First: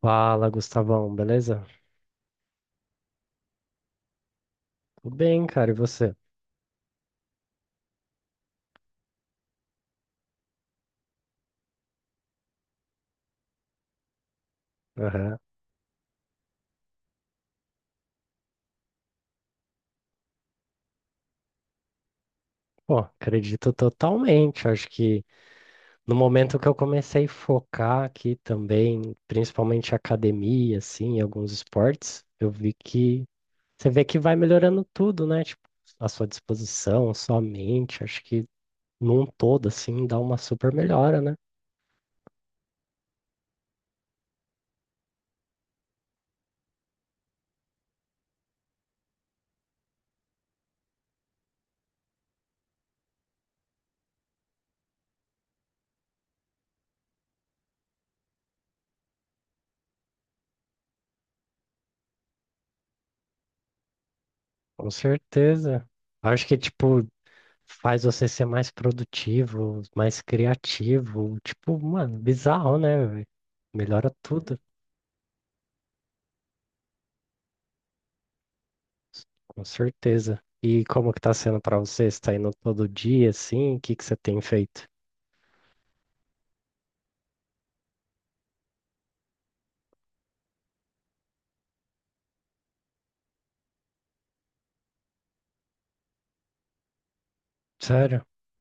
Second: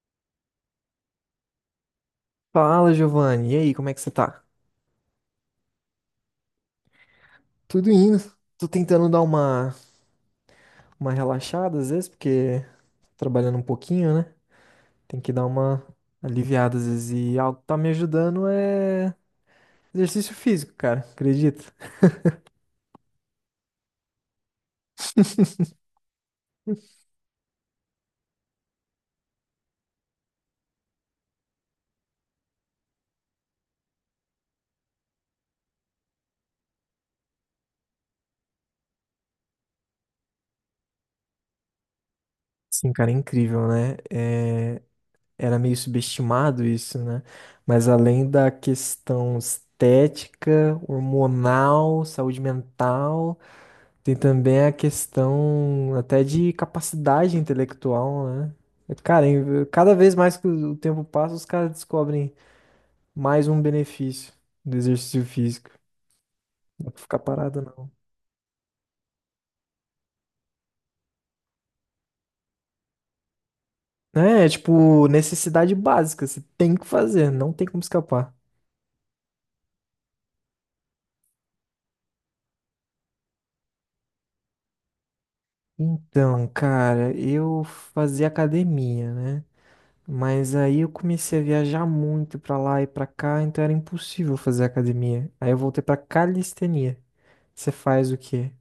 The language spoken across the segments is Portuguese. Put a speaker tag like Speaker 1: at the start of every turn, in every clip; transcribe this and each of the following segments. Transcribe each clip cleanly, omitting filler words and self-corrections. Speaker 1: Fala, Gustavão, beleza?
Speaker 2: Fala, Giovanni. E aí, como é que você tá?
Speaker 1: Tudo bem, cara, e você?
Speaker 2: Tudo indo. Tô tentando dar uma relaxada às vezes, porque trabalhando um pouquinho, né? Tem que
Speaker 1: Aham.
Speaker 2: dar uma aliviada às vezes. E algo que tá me ajudando é exercício físico, cara. Acredita?
Speaker 1: Pô, acredito totalmente. Acho que no momento que eu comecei a focar aqui também, principalmente academia, assim, e alguns esportes, eu vi que você vê que vai melhorando tudo, né? Tipo, a sua disposição, a sua mente, acho que num todo, assim, dá uma super melhora, né?
Speaker 2: Sim, cara, é incrível, né? Era meio subestimado isso, né? Mas além da questão estética, hormonal, saúde mental. Tem também a questão até de capacidade intelectual, né? Cara, cada vez mais que o tempo passa, os caras descobrem mais um benefício do
Speaker 1: Com
Speaker 2: exercício físico.
Speaker 1: certeza. Acho que,
Speaker 2: Não dá pra
Speaker 1: tipo,
Speaker 2: ficar parado, não.
Speaker 1: faz você ser mais produtivo, mais criativo. Tipo, mano, bizarro, né? Velho? Melhora
Speaker 2: Né? É,
Speaker 1: tudo,
Speaker 2: tipo, necessidade básica, você tem que fazer, não tem como escapar.
Speaker 1: com certeza. E como que tá sendo pra você? Você tá indo todo dia, assim? O que que você tem feito?
Speaker 2: Então, cara, eu fazia academia, né? Mas aí eu comecei a viajar muito pra lá e pra cá, então era impossível fazer academia. Aí eu voltei pra calistenia. Você faz o
Speaker 1: Sério?
Speaker 2: quê?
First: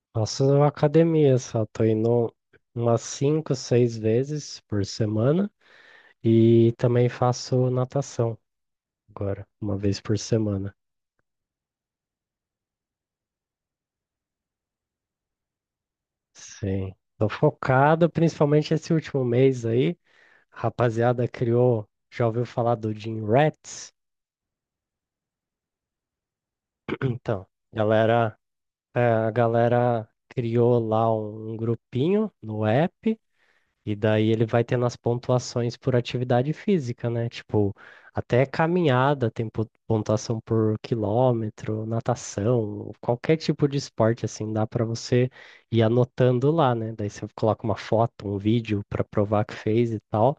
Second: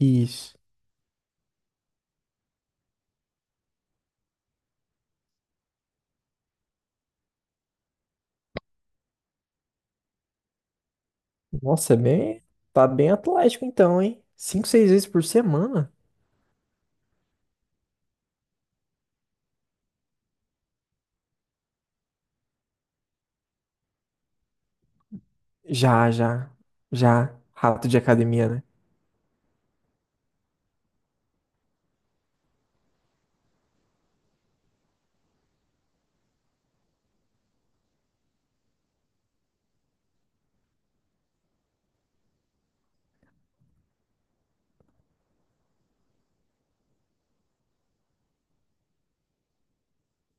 Speaker 2: Isso.
Speaker 1: Faço academia só, tô indo umas 5, 6 vezes por semana e também faço natação agora, uma vez por semana.
Speaker 2: Nossa, é bem. Tá bem atlético então, hein? Cinco, seis vezes por semana?
Speaker 1: Sim. Tô focado, principalmente esse último mês aí. Rapaziada criou, já ouviu falar do Gym Rats?
Speaker 2: Já, já. Já.
Speaker 1: Então,
Speaker 2: Rato de
Speaker 1: galera,
Speaker 2: academia, né?
Speaker 1: é, a galera criou lá um grupinho no app e daí ele vai tendo as pontuações por atividade física, né? Tipo, até caminhada tem pontuação por quilômetro, natação, qualquer tipo de esporte assim, dá pra você ir anotando lá, né? Daí você coloca uma foto, um vídeo pra provar que fez e tal,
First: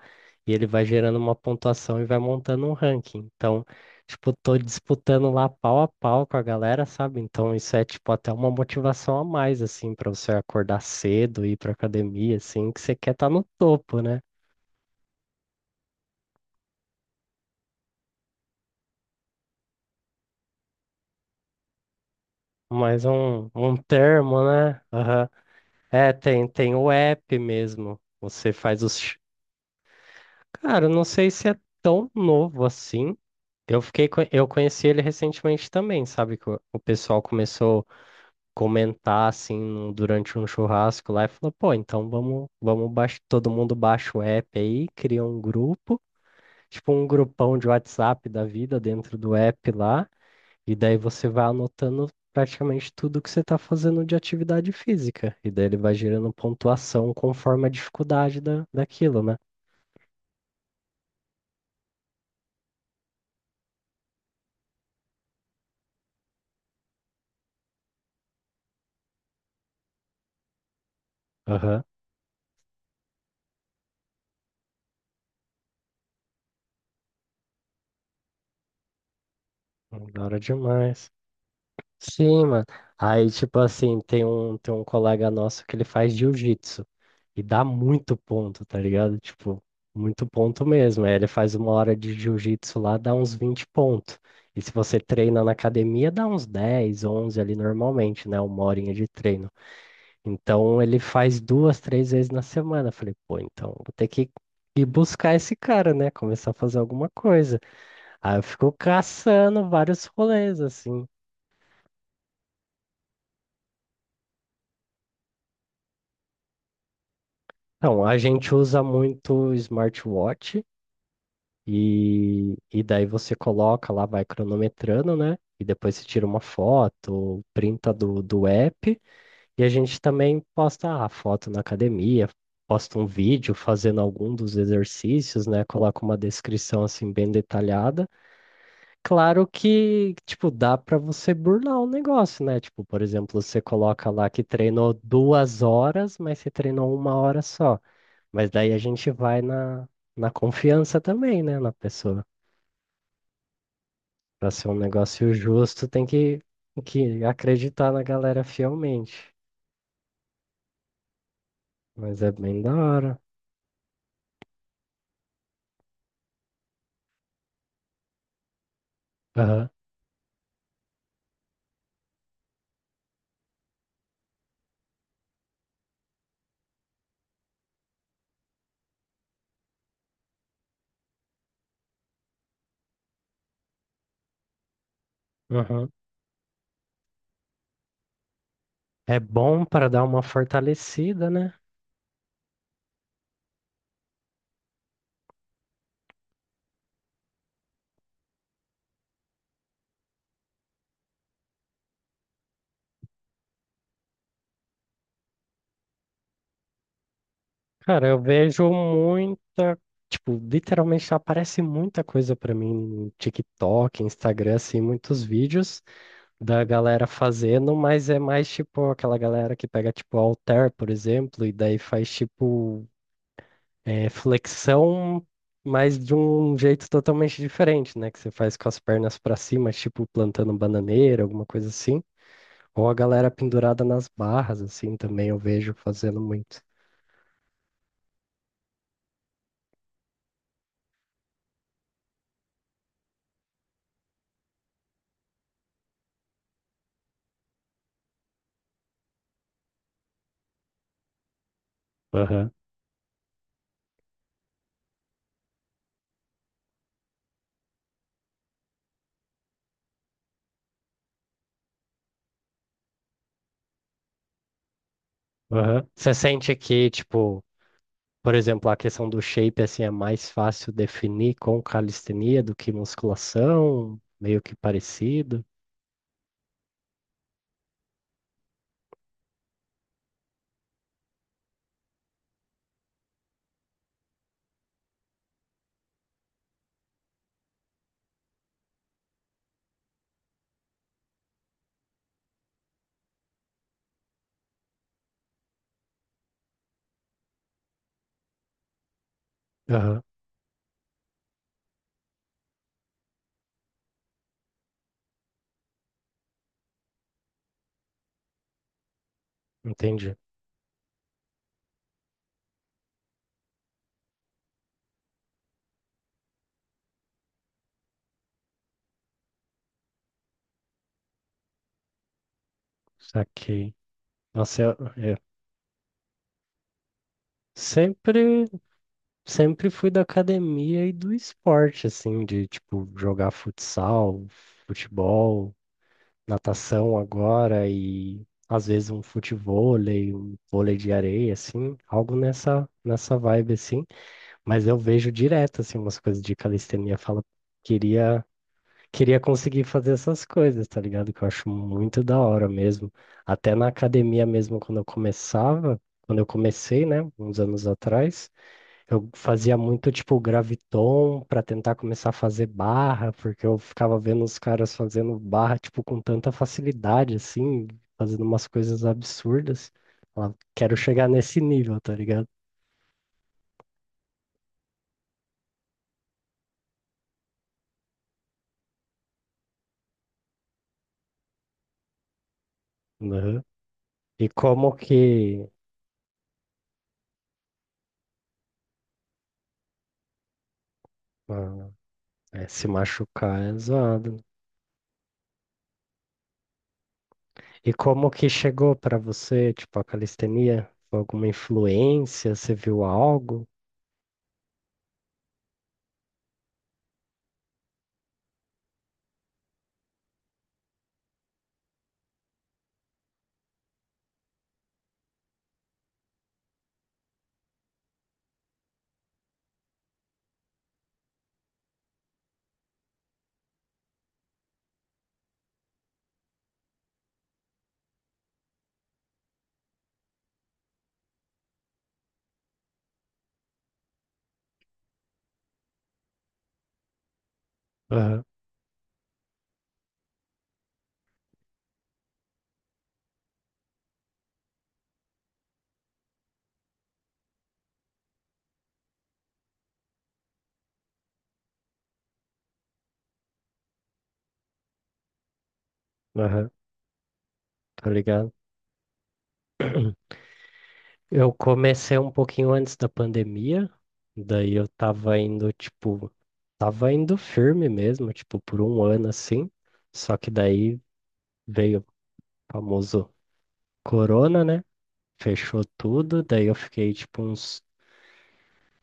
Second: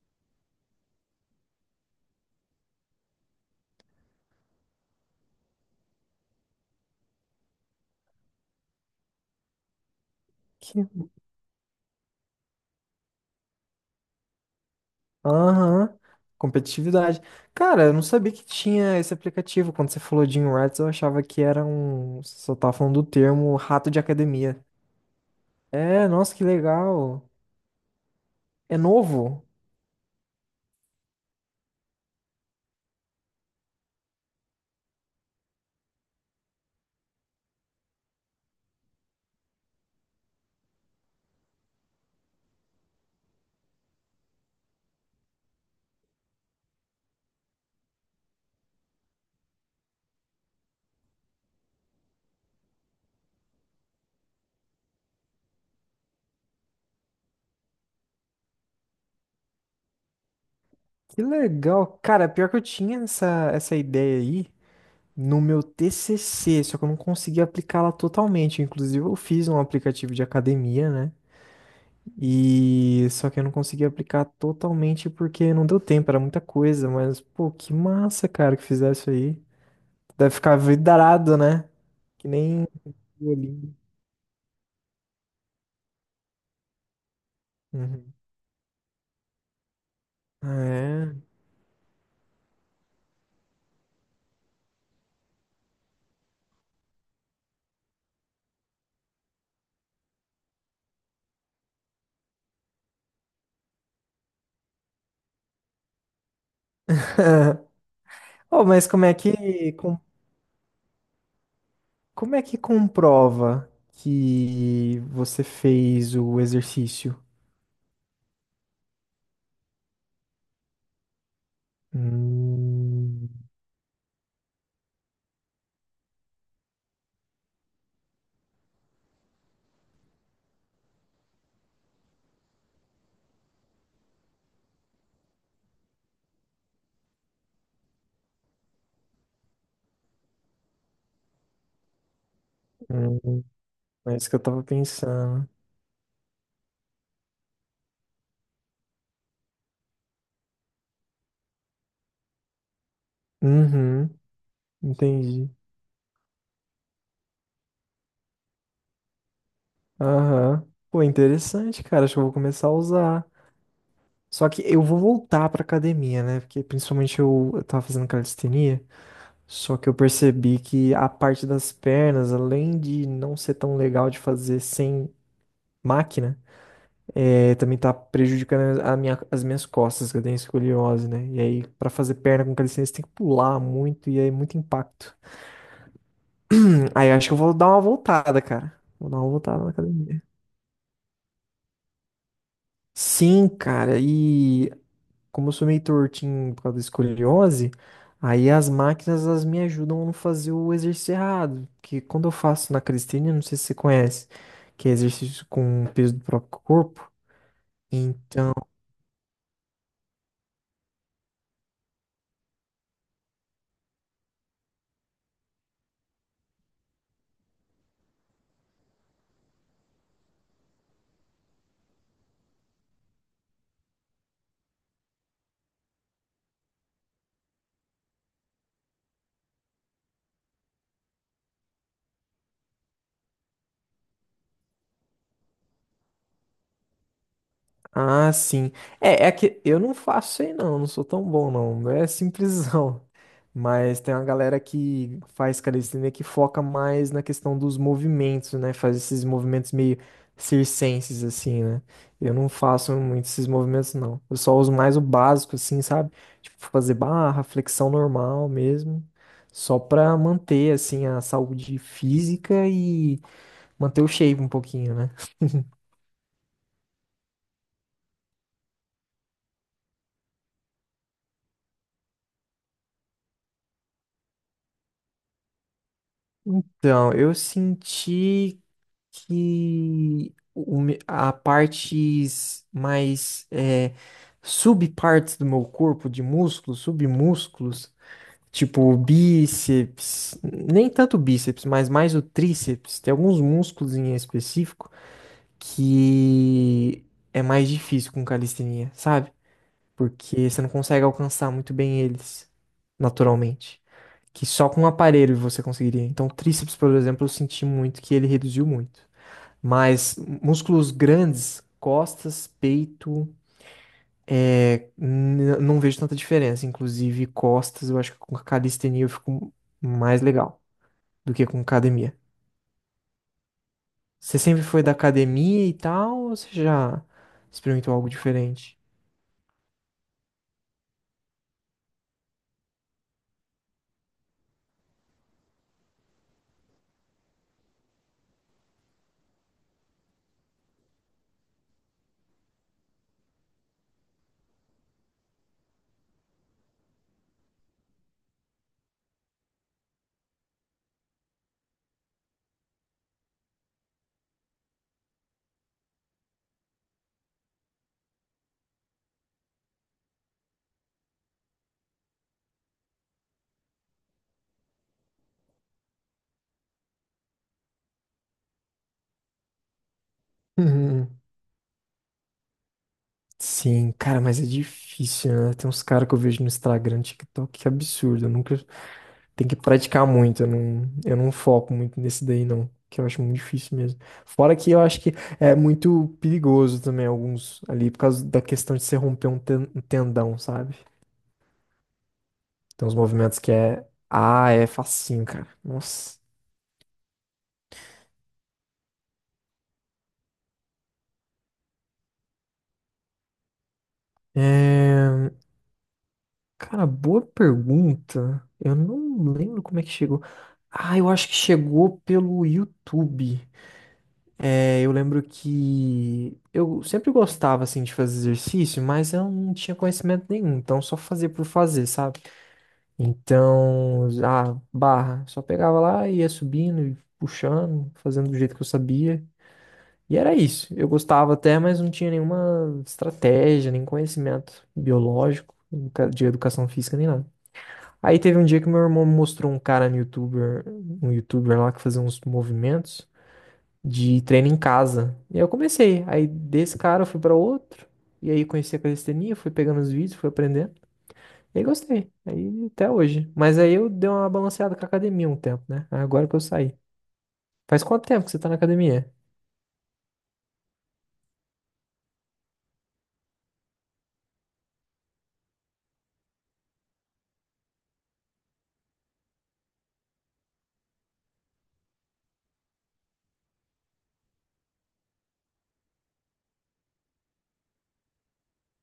Speaker 1: e ele vai gerando uma pontuação e vai montando um ranking. Então, tipo, tô disputando lá pau a pau com a galera, sabe? Então isso é, tipo, até uma motivação a mais, assim, pra você acordar
Speaker 2: Que-
Speaker 1: cedo, ir pra academia, assim, que você quer estar no topo, né?
Speaker 2: Aham. Competitividade. Cara, eu não sabia que tinha esse aplicativo. Quando você falou de Rats, eu achava que era um. Você só tava falando
Speaker 1: Mais
Speaker 2: do
Speaker 1: um,
Speaker 2: termo
Speaker 1: um
Speaker 2: rato de
Speaker 1: termo,
Speaker 2: academia.
Speaker 1: né? Aham.
Speaker 2: É,
Speaker 1: É,
Speaker 2: nossa, que
Speaker 1: tem o
Speaker 2: legal.
Speaker 1: app mesmo. Você
Speaker 2: É
Speaker 1: faz os. Ch-
Speaker 2: novo?
Speaker 1: Cara, eu não sei se é tão novo assim. Eu conheci ele recentemente também, sabe? Que o pessoal começou comentar assim durante um churrasco lá e falou, pô, então todo mundo baixa o app aí, cria um grupo, tipo um grupão de WhatsApp da vida dentro do app lá, e daí você vai anotando praticamente tudo que você tá fazendo de atividade física, e daí ele vai gerando pontuação conforme a dificuldade daquilo, né?
Speaker 2: Que legal. Cara, pior que eu tinha essa ideia aí no meu TCC, só que eu não consegui aplicá-la totalmente. Inclusive, eu fiz um aplicativo de academia, né?
Speaker 1: Aham.
Speaker 2: E só que eu não consegui aplicar totalmente porque não deu tempo, era muita coisa. Mas, pô, que massa, cara, que fizesse isso aí.
Speaker 1: Da
Speaker 2: Deve
Speaker 1: hora
Speaker 2: ficar
Speaker 1: demais.
Speaker 2: vidrado, né? Que
Speaker 1: Sim,
Speaker 2: nem
Speaker 1: mano.
Speaker 2: um
Speaker 1: Aí, tipo
Speaker 2: bolinho.
Speaker 1: assim, tem um colega nosso que ele faz jiu-jitsu. E dá
Speaker 2: Uhum.
Speaker 1: muito ponto, tá ligado? Tipo, muito ponto mesmo. Aí
Speaker 2: É.
Speaker 1: ele faz uma hora de jiu-jitsu lá, dá uns 20 pontos. E se você treina na academia, dá uns 10, 11 ali normalmente, né? Uma horinha de treino. Então ele faz 2, 3 vezes na semana. Eu falei, pô, então vou ter que ir buscar esse cara, né? Começar a fazer alguma coisa. Aí eu
Speaker 2: Oh,
Speaker 1: fico
Speaker 2: mas
Speaker 1: caçando vários rolês, assim.
Speaker 2: como é que comprova que você fez o exercício?
Speaker 1: Então, a gente usa muito smartwatch. E daí
Speaker 2: Hum,
Speaker 1: você coloca lá, vai cronometrando, né? E depois você tira uma foto, printa do app. E a gente também posta a foto na academia, posta um vídeo fazendo algum dos exercícios, né? Coloca uma descrição assim bem detalhada. Claro que, tipo, dá para você burlar o negócio, né? Tipo, por exemplo,
Speaker 2: hum,
Speaker 1: você coloca
Speaker 2: é
Speaker 1: lá
Speaker 2: isso que eu
Speaker 1: que
Speaker 2: tava
Speaker 1: treinou
Speaker 2: pensando.
Speaker 1: 2 horas, mas você treinou uma hora só. Mas daí a gente vai na confiança também, né? Na pessoa.
Speaker 2: Uhum,
Speaker 1: Pra ser um negócio
Speaker 2: entendi.
Speaker 1: justo, tem que acreditar na galera fielmente.
Speaker 2: Aham. Pô, interessante, cara. Acho que
Speaker 1: Mas
Speaker 2: eu
Speaker 1: é
Speaker 2: vou
Speaker 1: bem
Speaker 2: começar a
Speaker 1: da hora.
Speaker 2: usar. Só que eu vou voltar pra academia, né? Porque principalmente eu tava fazendo calistenia.
Speaker 1: Aham,
Speaker 2: Só que eu percebi que a parte das pernas, além de não ser tão legal de fazer sem máquina, é, também tá prejudicando as minhas costas, que eu tenho escoliose, né? E aí, pra fazer perna com calistenia, você tem que pular muito e aí é muito impacto.
Speaker 1: aham.
Speaker 2: Aí acho que eu vou dar uma voltada, cara. Vou dar
Speaker 1: É
Speaker 2: uma
Speaker 1: bom
Speaker 2: voltada na
Speaker 1: para dar uma
Speaker 2: academia.
Speaker 1: fortalecida, né?
Speaker 2: Sim, cara, e como eu sou meio tortinho por causa da escoliose, aí as máquinas elas me ajudam a não fazer o exercício errado, que quando eu faço na calistenia, não sei se você conhece, que é exercício com o peso do próprio corpo,
Speaker 1: Cara, eu
Speaker 2: então
Speaker 1: vejo muita. Tipo, literalmente aparece muita coisa pra mim no TikTok, Instagram, assim, muitos vídeos da galera fazendo, mas é mais tipo aquela galera que pega, tipo, halter, por exemplo, e daí faz tipo é flexão, mas de um jeito totalmente diferente, né? Que você faz com as pernas para cima, tipo plantando bananeira, alguma coisa assim. Ou a galera pendurada nas barras, assim, também eu vejo fazendo muito.
Speaker 2: Ah, sim. É, é que eu não faço isso aí não, não sou tão bom não. É simplesão. Mas tem uma galera que faz calistenia que foca mais na questão dos movimentos, né? Faz esses movimentos meio circenses assim, né? Eu não
Speaker 1: Aham,
Speaker 2: faço muito esses movimentos não. Eu só uso mais o básico assim, sabe? Tipo fazer barra, flexão normal mesmo, só pra manter assim a saúde física e manter o shape um pouquinho, né?
Speaker 1: aham. Você sente que, tipo, por exemplo, a questão do shape, assim, é mais fácil definir com calistenia do que musculação? Meio que parecido?
Speaker 2: Então, eu senti que a partes mais é, subpartes do meu corpo, de músculos, submúsculos, tipo o bíceps, nem tanto o bíceps, mas mais o tríceps, tem alguns músculos em específico que é mais difícil com calistenia, sabe?
Speaker 1: Aham,
Speaker 2: Porque você não consegue alcançar muito bem eles naturalmente. Que só com um aparelho você conseguiria. Então, o tríceps, por exemplo, eu senti muito que ele reduziu muito. Mas
Speaker 1: entendi.
Speaker 2: músculos grandes, costas, peito, é, não vejo tanta diferença. Inclusive, costas, eu acho que com calistenia eu fico mais legal do que com academia.
Speaker 1: Saquei.
Speaker 2: Você
Speaker 1: Nossa,
Speaker 2: sempre
Speaker 1: eu,
Speaker 2: foi da
Speaker 1: eu
Speaker 2: academia e tal, ou você já experimentou algo
Speaker 1: sempre.
Speaker 2: diferente?
Speaker 1: Sempre fui da academia e do esporte, assim, de tipo jogar futsal, futebol, natação agora e às vezes um futevôlei, um vôlei de areia, assim, algo nessa vibe, assim. Mas eu vejo direto, assim, umas coisas de calistenia, falo, queria queria conseguir fazer essas coisas, tá ligado? Que eu acho muito da hora mesmo. Até na academia mesmo, quando eu começava, quando eu comecei, né, uns anos atrás. Eu fazia muito tipo graviton para tentar começar a fazer barra, porque eu ficava vendo os caras fazendo barra tipo com tanta facilidade assim, fazendo umas coisas absurdas. Falava, quero chegar
Speaker 2: Uhum.
Speaker 1: nesse nível, tá ligado?
Speaker 2: Sim, cara, mas é difícil, né? Tem uns caras que eu vejo no Instagram, TikTok, que absurdo. Eu nunca Tem que praticar muito, eu não foco muito nesse daí, não. Que eu acho muito
Speaker 1: Aham.
Speaker 2: difícil mesmo.
Speaker 1: E
Speaker 2: Fora que
Speaker 1: como
Speaker 2: eu acho que
Speaker 1: que
Speaker 2: é muito perigoso também, alguns ali, por causa da questão de você um tendão, sabe?
Speaker 1: ah, é, se
Speaker 2: Tem uns
Speaker 1: machucar
Speaker 2: movimentos que
Speaker 1: é
Speaker 2: é.
Speaker 1: zoado. Né?
Speaker 2: Ah, é facinho, cara. Nossa.
Speaker 1: E como que chegou para você, tipo a calistenia? Foi alguma influência? Você viu algo?
Speaker 2: É... Cara, boa pergunta. Eu não lembro como é que chegou. Ah, eu acho que chegou pelo YouTube. É, eu lembro que eu sempre gostava assim de fazer exercício, mas eu não tinha conhecimento nenhum, então só fazia por fazer, sabe? Então, a barra, só pegava lá e ia subindo, e puxando, fazendo do jeito que eu sabia. E era isso. Eu gostava até, mas não tinha nenhuma estratégia, nem conhecimento biológico, de educação física, nem nada. Aí
Speaker 1: Aham,
Speaker 2: teve um dia que meu irmão me mostrou um cara no YouTuber, um YouTuber lá que fazia uns movimentos de treino em casa. E aí eu comecei. Aí desse cara eu fui pra outro. E aí conheci a calistenia, fui pegando os vídeos, fui aprendendo. E aí gostei. Aí até hoje. Mas aí eu dei uma balanceada com a academia um tempo, né? Agora que eu
Speaker 1: aham,
Speaker 2: saí. Faz
Speaker 1: tá
Speaker 2: quanto tempo que
Speaker 1: ligado?
Speaker 2: você tá na academia?
Speaker 1: Eu comecei um pouquinho antes da pandemia, daí eu tava indo, tipo, tava indo firme mesmo, tipo, por um ano assim. Só que daí veio o famoso corona, né? Fechou tudo, daí eu fiquei, tipo, uns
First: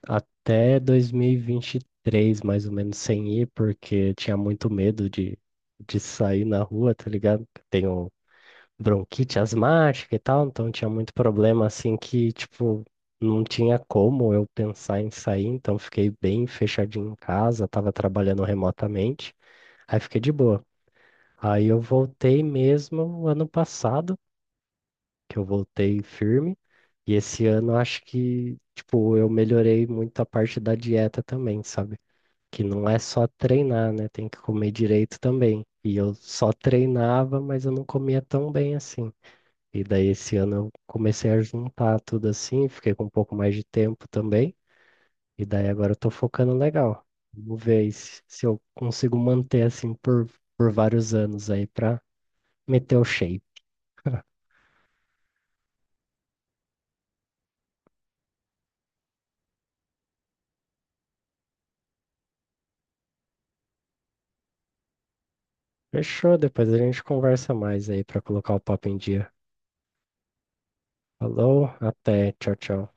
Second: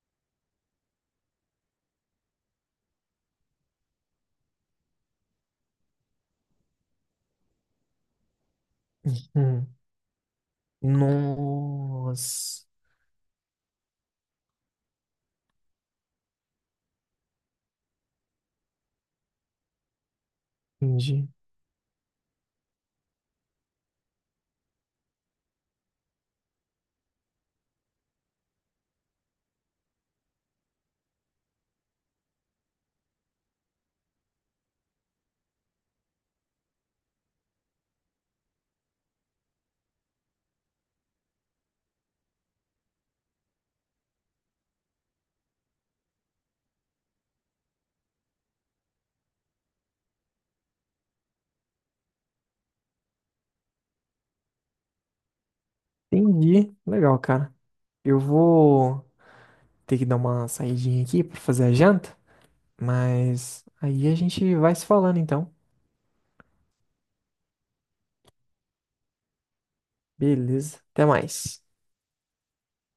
Speaker 1: até dois mil e vinte e três, mais ou menos, sem ir, porque tinha muito medo de sair na rua, tá ligado? Tenho bronquite
Speaker 2: Hum.
Speaker 1: asmática e tal, então tinha muito problema assim que,
Speaker 2: Nossa.
Speaker 1: tipo, não tinha como eu pensar em sair, então fiquei bem fechadinho em casa, tava trabalhando remotamente, aí fiquei de boa.
Speaker 2: Entendi.
Speaker 1: Aí eu voltei mesmo ano passado, que eu voltei firme, e esse ano eu acho que, tipo, eu melhorei muito a parte da dieta também, sabe? Que não é só treinar, né? Tem que comer direito também. E eu só treinava, mas eu não comia tão bem assim. E daí esse ano eu comecei a juntar tudo assim, fiquei com um pouco mais de tempo também. E daí agora eu tô focando legal. Vamos ver aí se eu consigo manter assim por vários anos aí pra meter o shape.
Speaker 2: Entendi. Legal, cara. Eu vou ter que dar uma saidinha aqui pra fazer a janta. Mas aí a gente vai se falando então.
Speaker 1: Fechou, depois a gente conversa mais aí pra colocar o papo em dia.
Speaker 2: Beleza. Até mais.
Speaker 1: Falou, até, tchau, tchau.